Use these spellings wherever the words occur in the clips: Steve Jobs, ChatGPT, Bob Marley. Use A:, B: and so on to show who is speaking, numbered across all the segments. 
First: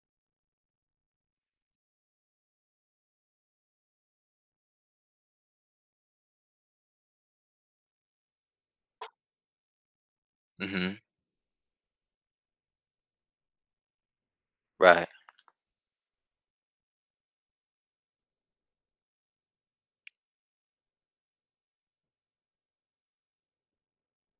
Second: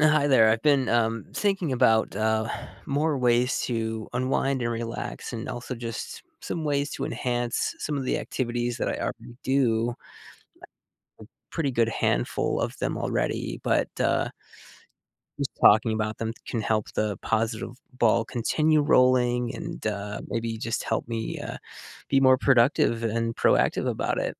A: Hi there. I've been thinking about more ways to unwind and relax, and also just some ways to enhance some of the activities that I already do.
B: Hmm.
A: Pretty good handful of them already, but
B: Right.
A: just talking about them can help the positive ball continue rolling, and maybe just help me be more productive and proactive about it.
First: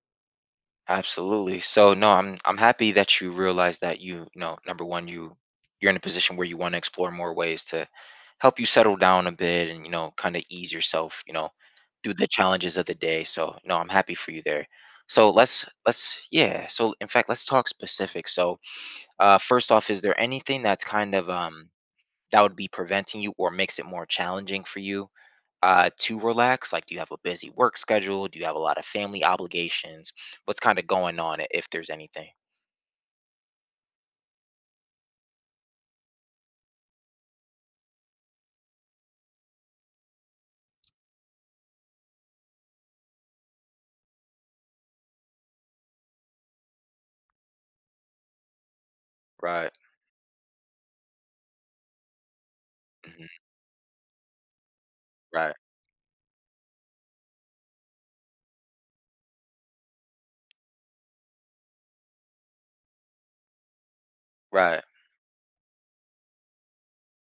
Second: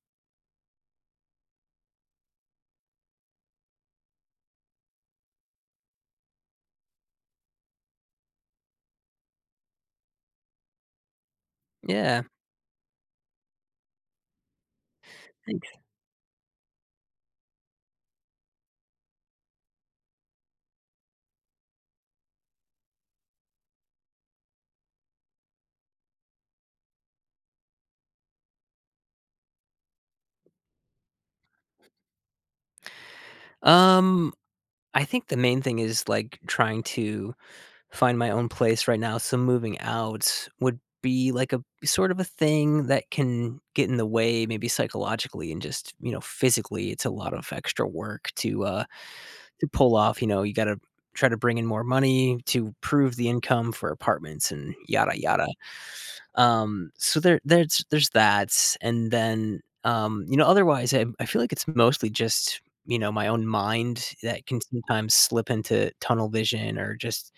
B: Absolutely. So no, I'm happy that you realize that number one, you're in a position where you want to explore more ways to help you settle down a bit and, you know, kind of ease yourself, through
A: Yeah,
B: the challenges of the day. So no, I'm happy for you there. So
A: thanks.
B: let's yeah. So in fact, let's talk specific. So first off, is there anything that's kind of that would be preventing you or makes it more challenging for you to relax? Like, do you have a busy work schedule? Do you have a lot of family obligations? What's kind of going on, if there's anything?
A: Um, I think the main thing is like trying to find my own place right now, so moving out would be like a sort of a thing that can get in the way maybe psychologically and just, you know, physically, it's a lot of extra work to
B: Right.
A: pull off. You know, you gotta try to bring in more money to prove the
B: Hmm.
A: income for apartments and yada yada.
B: Right.
A: So there's that, and then, you know, otherwise, I feel like it's mostly just, you know, my own mind that can
B: Right.
A: sometimes slip into tunnel vision or just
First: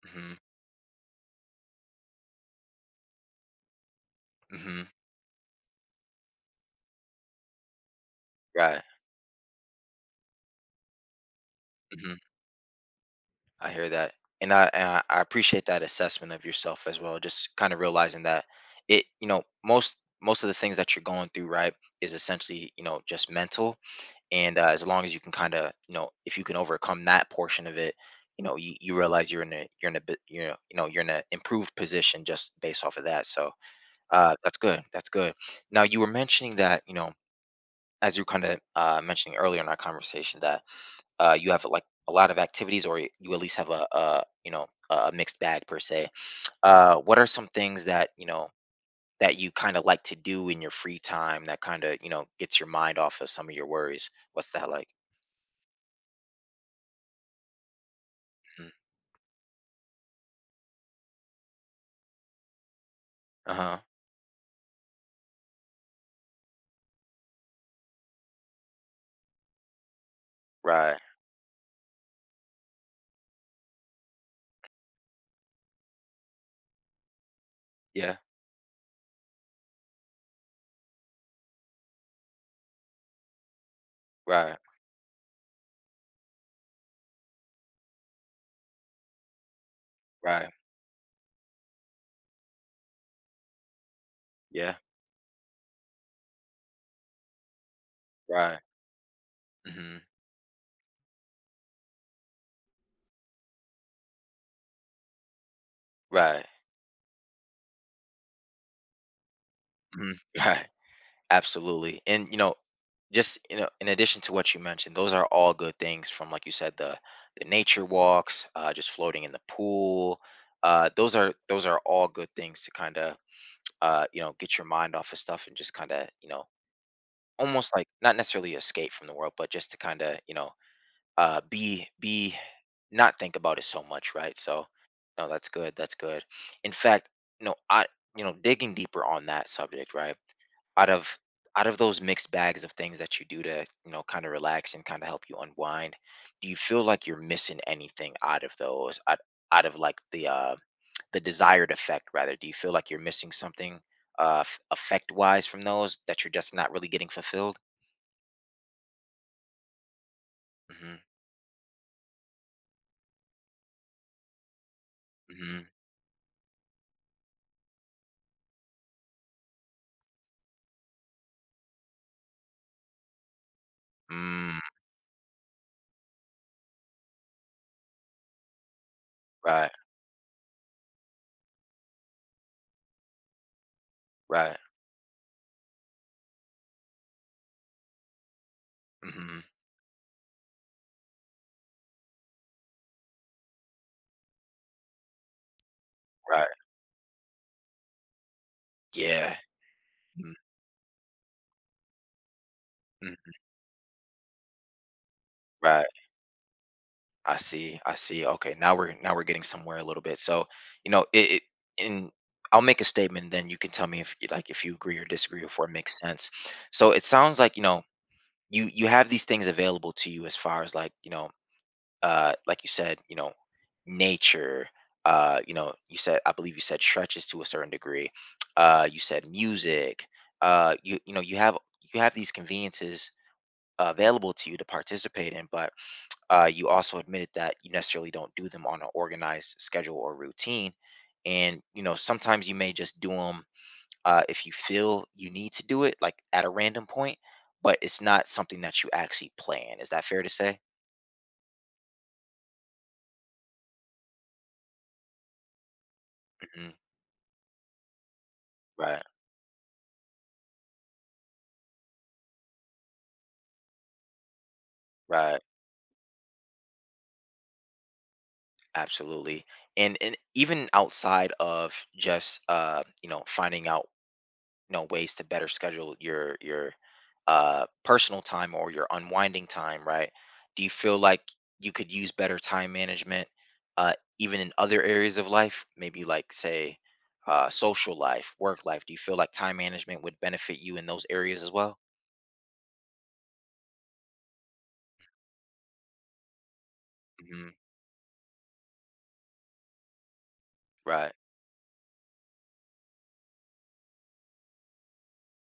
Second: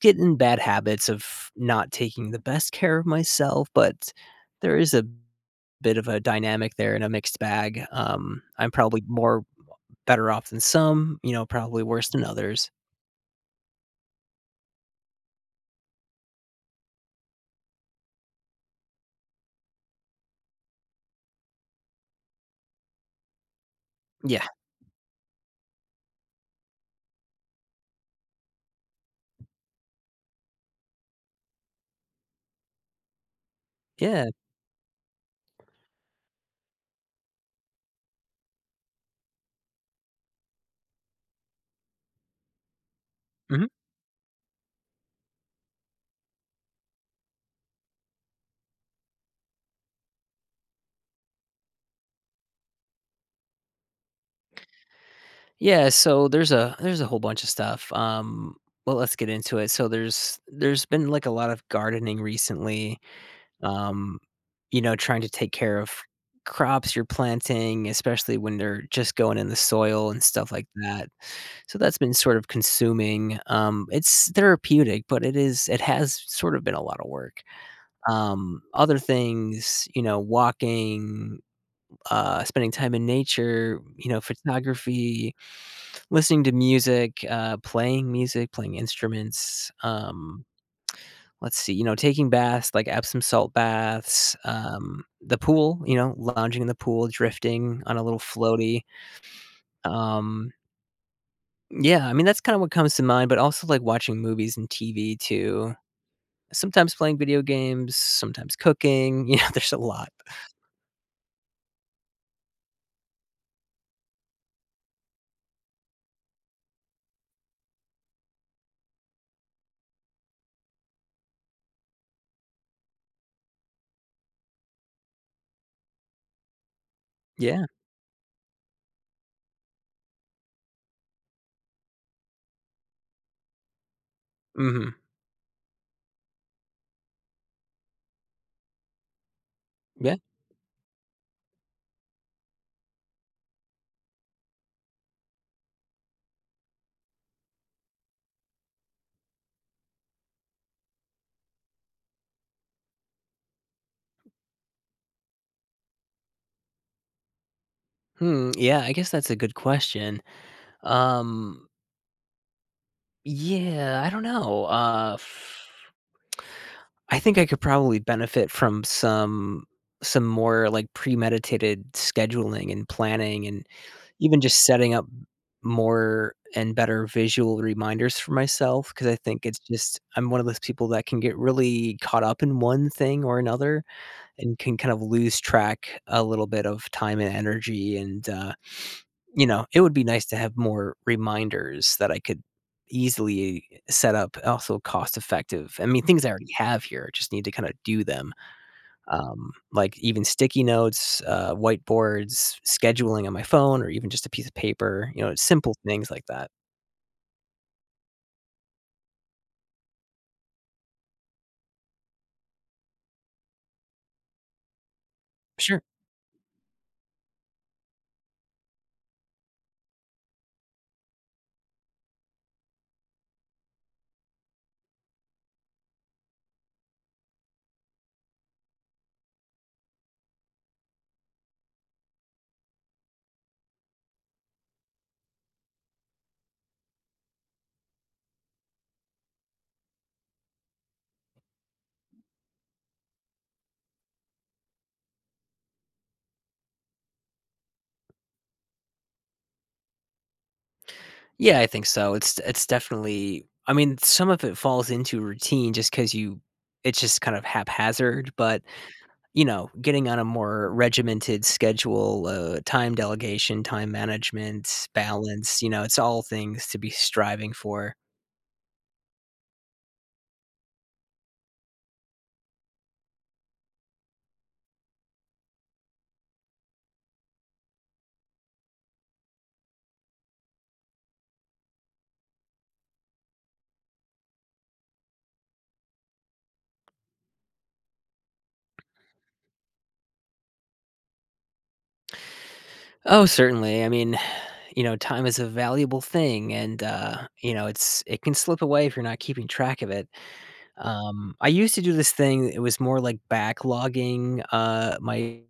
A: get in
B: Hmm.
A: bad habits of not taking the best care of myself, but there
B: Hmm.
A: is a bit of a dynamic there and a mixed bag. I'm
B: Right.
A: probably more better off than some, you know, probably worse
B: Hmm.
A: than others.
B: I hear that, and I appreciate that assessment of yourself as well. Just kind of realizing that you know, most of the things that you're going through, right, is essentially, you know, just mental,
A: Yeah.
B: and as long as you can kind of, you know, if you can overcome that portion of it, you know, you realize you're in a bit you know you're in an improved position just based off of that. So
A: Yeah.
B: that's good, that's good. Now you were mentioning that, you know, as you kind of mentioning earlier in our conversation that you have like a lot of activities, or you at least
A: Mhm.
B: have a you know a mixed bag per se. What are some things that, you know, that you kind of like to do in your free time that kind of, you know, gets your mind off of some of your worries? What's that like?
A: Yeah, so there's a whole bunch of stuff. Well, let's get into it. So there's been, like, a lot of gardening recently,
B: Uh-huh.
A: um, you know, trying to take care of crops you're planting, especially when they're just going in the soil and stuff like
B: Right.
A: that. So that's been sort of consuming. It's therapeutic, but it has sort of been a lot of work.
B: Yeah.
A: Other things, you know, walking, spending time in nature, you know,
B: Right.
A: photography, listening to music, playing music, playing instruments.
B: Right.
A: Let's see, you know, taking baths like Epsom salt baths,
B: Yeah.
A: the pool, you know, lounging in the pool, drifting on a little
B: Right.
A: floaty.
B: Mhm.
A: Um, Yeah, I mean, that's kind of what comes to mind, but also like watching movies and TV too.
B: Right.
A: Sometimes playing video games, sometimes cooking. You know, there's a lot.
B: Mhm. Right. Absolutely. And, you know, just you know, in addition to what you mentioned, those are all good things. From like you said, the nature walks, just floating in the pool. Those are all good things to kind of you know, get your mind off of stuff and just kind of, you know,
A: Yeah.
B: almost like not necessarily escape from the world, but just to kind of, you know, be not think about it so much, right? So
A: Mhm.
B: no, that's good, that's good. In fact, no, I, you know, digging deeper on that subject,
A: Yeah.
B: right, out of out of those mixed bags of things that you do to, you know, kind of relax and kind of help you unwind, do you feel like you're missing anything out of those, out, out of like the desired effect, rather? Do you feel like you're missing something, uh effect wise from those that you're just not really getting fulfilled?
A: Hmm. Yeah, I guess that's a good question.
B: Mm-hmm,
A: Um. Yeah, I don't know. I think I could probably benefit from some more like premeditated scheduling and planning, and even
B: mm-hmm,
A: just
B: mm,
A: setting up more and better visual reminders for myself, because I think it's
B: right,
A: just I'm one of those people that can get really caught up in one thing or another and
B: right.
A: can kind of lose track a little bit of time and energy, and,
B: Hmm.
A: you know, it would be nice to have more reminders that I could easily set up, also cost effective. I mean, things I
B: Right.
A: already have here, I just need to kinda do them,
B: Yeah.
A: like even
B: Mm,
A: sticky notes, whiteboards, scheduling on
B: mm,
A: my phone, or even just a piece of paper. You know, simple
B: right.
A: things like that.
B: I see. I see. Okay. Now we're, now we're getting somewhere a little bit. So, you know, it in I'll make a statement, then you can tell me if you like, if you agree or disagree, or if it
A: Sure.
B: makes sense. So it sounds like, you know, you have these things available to you as far as like, you know, uh, like you said, you know, nature, you know, you said, I believe you said stretches to a certain degree. Uh, you said music, uh, you know, you have these conveniences available to you to participate in. But uh, you also admitted that you necessarily don't do them on an organized schedule or routine. And, you know, sometimes you may just do them, if you feel you need to do it, like at a random point, but it's not something that you actually plan. Is that fair to say?
A: Yeah, I think so. It's definitely. I mean, some of it falls into routine just because you.
B: Hmm.
A: It's just kind of haphazard, but
B: Right,
A: you know, getting on a more regimented schedule, time delegation, time management,
B: right.
A: balance. You know, it's all things to be striving for.
B: Absolutely. And even outside of just, you know, finding out know ways to better schedule your personal time or your unwinding time, right? Do you feel like you could use better time management, uh, even in other areas of life, maybe like say uh, social life, work life? Do you feel like time management would benefit you in those areas as well?
A: Oh, certainly. I mean, you know, time is a valuable thing, and,
B: Hmm.
A: you know, it's it can slip away if you're not keeping track of it.
B: Right,
A: I used to do this thing, it was more like backlogging, my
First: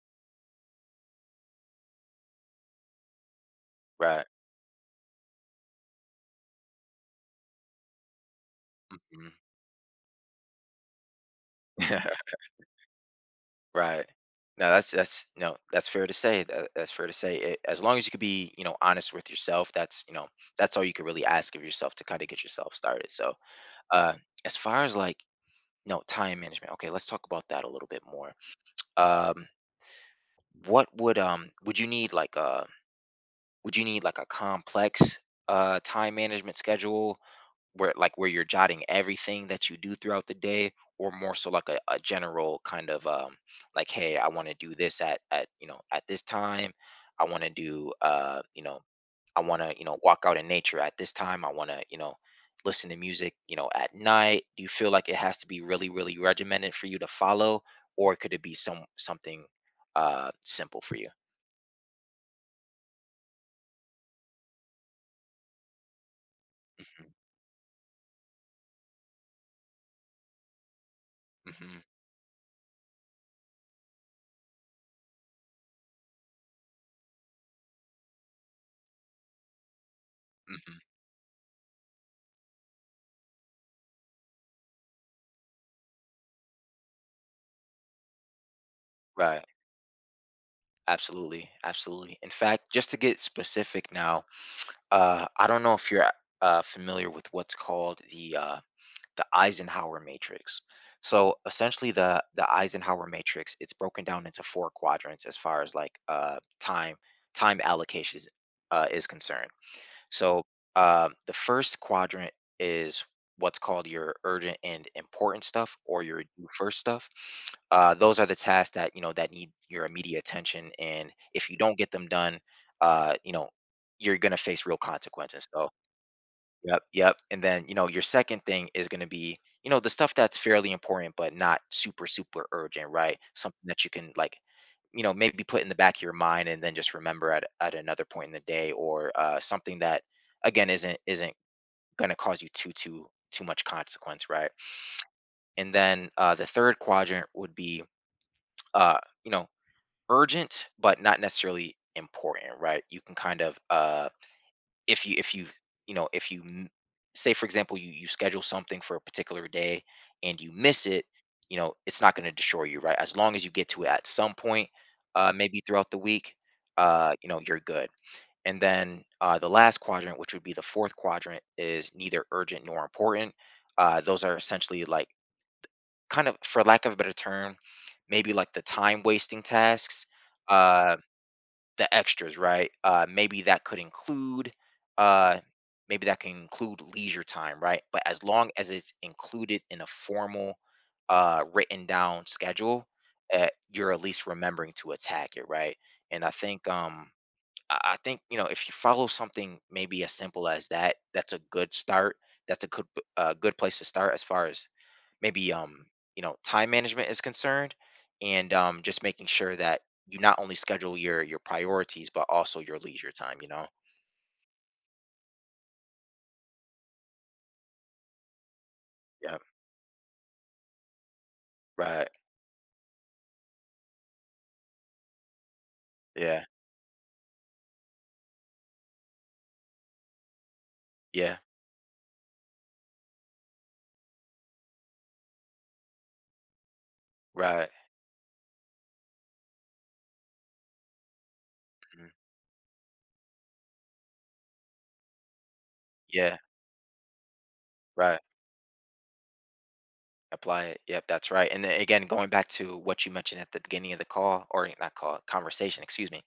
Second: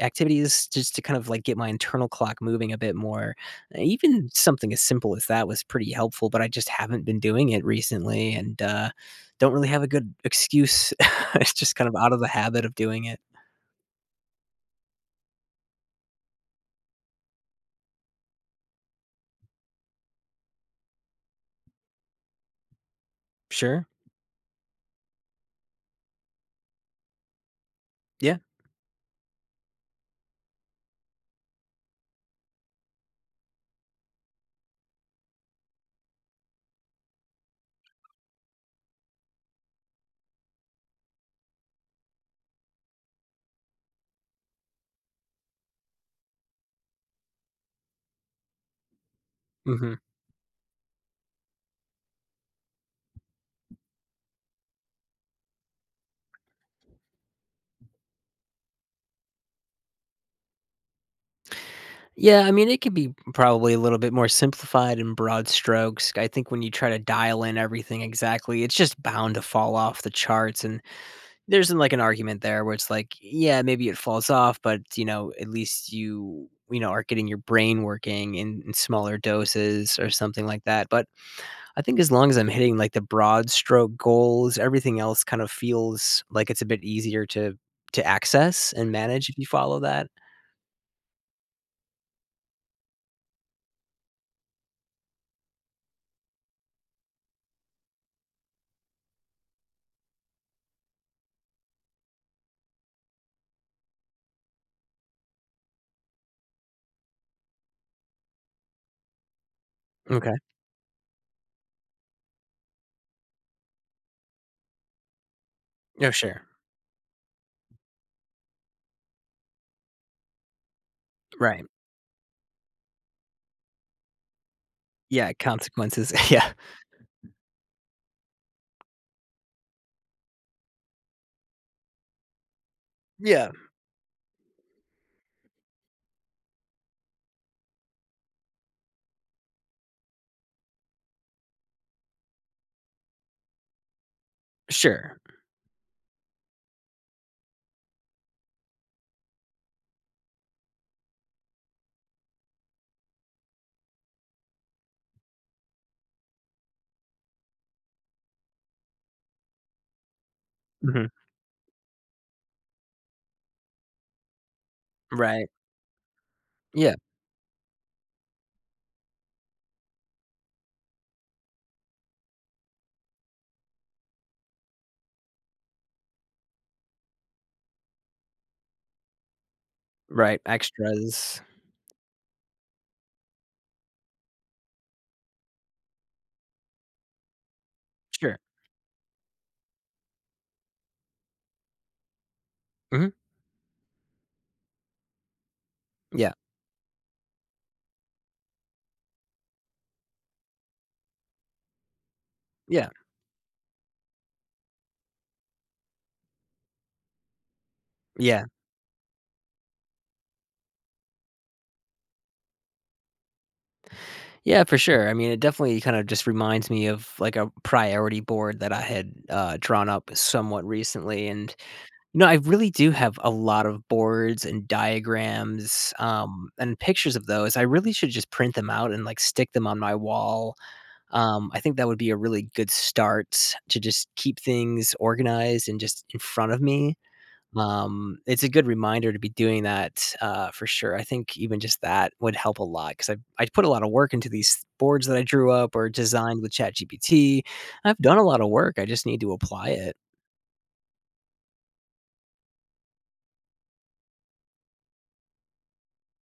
A: activities just to kind of, like, get my internal clock moving a bit more.
B: right.
A: Even something as simple as that was pretty helpful, but I just haven't been doing it recently, and,
B: Hmm.
A: don't really have a good excuse. It's just kind of out of the habit of doing it.
B: Right. No, that's no, that's fair to say. That's fair to say. It, as long as you could be, you know, honest with yourself, that's you know, that's all you could really ask of yourself to kind of get yourself started. So
A: Sure.
B: uh, as far as like no time management. Okay, let's talk about that a little bit more.
A: Yeah.
B: Um, what would you need like would you need like a complex uh, time management schedule where you're jotting everything that you do throughout the day, or more so like a general kind of like, hey, I want to do this at you know at this time. I want to do, you know, I want to, you know,
A: Mhm.
B: walk out in nature at this time. I want to, you know, listen to music, you know, at night. Do you feel like it has to be really, really regimented for you to follow, or could it be some something, simple for you?
A: Yeah, I mean, it could be probably a little bit more simplified in broad strokes. I think when you try to
B: Hmm.
A: dial in everything exactly, it's just bound to fall off the charts. And there's
B: Hmm.
A: like an argument there where it's like, yeah, maybe it falls off, but you know, at least you you know are getting your brain working in smaller doses or something like
B: Hmm.
A: that. But I think as long as I'm hitting like the broad stroke goals, everything else kind of feels like it's a bit easier to access and manage if
B: Right.
A: you follow that.
B: Absolutely. Absolutely. In fact, just to get specific now, I don't know if you're uh, familiar with what's called the Eisenhower matrix. So essentially, the Eisenhower matrix, it's broken down into four quadrants as far as like, time allocations is concerned.
A: Okay.
B: So the first quadrant is what's called your urgent and important stuff, or
A: No,
B: your
A: sure.
B: do first stuff. Those are the tasks that, you know, that need your immediate attention, and if you
A: Right.
B: don't get them done, you know, you're gonna face real
A: Yeah,
B: consequences. So
A: consequences. Yeah.
B: yep, yep. And then, you know, your second thing is going to be, you know, the stuff that's fairly important but not super urgent, right?
A: Yeah,
B: Something that you can like, you know, maybe put in the back of your mind and then just remember at another point in the day, or uh, something that again isn't going to cause you too much consequence, right?
A: sure.
B: And then uh, the third quadrant would be, uh, you know, urgent but not necessarily important, right? You can kind of uh, if you you know if you m- say for example you schedule something for a particular day and you miss it,
A: Mhm.
B: you know, it's not going to destroy you, right? As long as you get to it at some point, uh,
A: Right.
B: maybe throughout the week,
A: Yeah,
B: uh, you know, you're good. And then uh, the last quadrant, which would be the fourth quadrant, is neither urgent nor important. Uh, those are essentially like kind of, for lack of a better term, maybe like the time wasting tasks,
A: right,
B: uh,
A: extras.
B: the extras, right? Maybe that could include, uh, maybe that can include leisure time, right? But as
A: Sure.
B: long as it's included in a formal, written down schedule,
A: Mhm.
B: you're at least remembering to attack it, right? And I
A: Yeah,
B: think, I think, you know, if you follow something maybe as simple as that, that's a good start. That's a good,
A: yeah,
B: good place to start as far as maybe um, you know, time management is concerned,
A: yeah.
B: and um, just making sure that you not only schedule your priorities but also your leisure time, you know.
A: Yeah, for sure. I mean, it definitely kind of just reminds me of, like, a priority board that I had,
B: Yeah,
A: drawn up somewhat recently, and,
B: right,
A: you know, I really do have a lot of boards and diagrams,
B: yeah,
A: and pictures of those. I really should just print them out and, like, stick them on my wall.
B: yeah,
A: I think that would be a really good start to just keep things organized and just in front of me.
B: right,
A: It's a good reminder to be doing that, for sure. I think even just
B: mhm,
A: that would help a lot because I put a lot of work into these boards that I drew up or
B: yeah,
A: designed with ChatGPT. I've done
B: right,
A: a lot of work, I just need to apply it.
B: apply it, yep, that's right. And then again, going back to what you mentioned at the beginning of the call, or not call, conversation, excuse me,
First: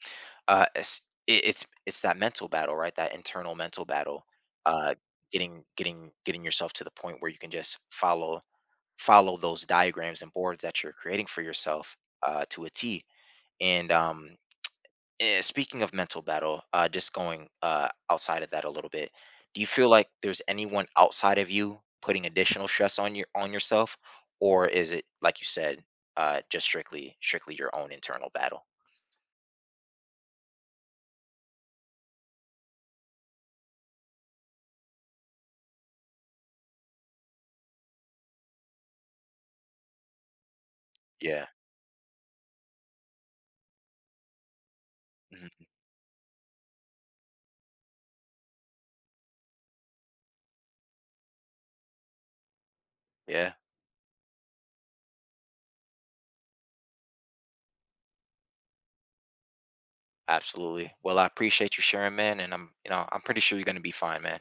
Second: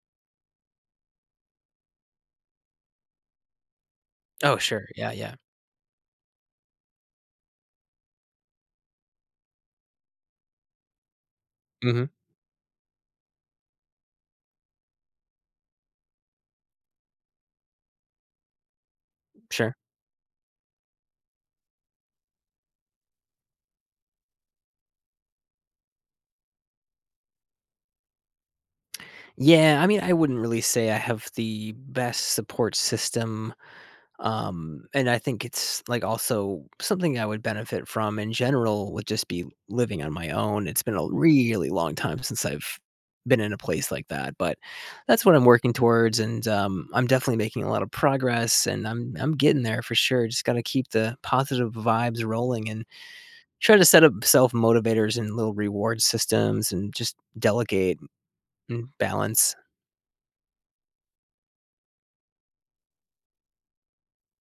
B: uh, it's it's that mental battle, right? That internal mental battle,
A: Oh, sure.
B: uh,
A: Yeah, yeah.
B: getting yourself to the point where you can just follow those diagrams and boards that you're creating for yourself,
A: Mhm.
B: to a T. And eh, speaking of mental battle, just going outside of that a little bit, do you
A: Sure.
B: feel like there's anyone outside of you putting additional stress on yourself, or is it like you said, just strictly your own internal battle?
A: Yeah, I mean, I wouldn't really say I have the best support system. And I think it's like also something I would benefit from in general would just be living on my own. It's been a
B: Yeah,
A: really long time since I've been in a place like that, but that's what I'm
B: mhm,
A: working towards, and I'm definitely making a lot of progress, and I'm getting there for sure. Just got to keep the positive vibes rolling and
B: yeah,
A: try to set up self motivators and little reward systems, and just delegate and balance.
B: absolutely. Well, I appreciate you sharing, man, and I'm you know I'm pretty sure you're gonna be fine, man.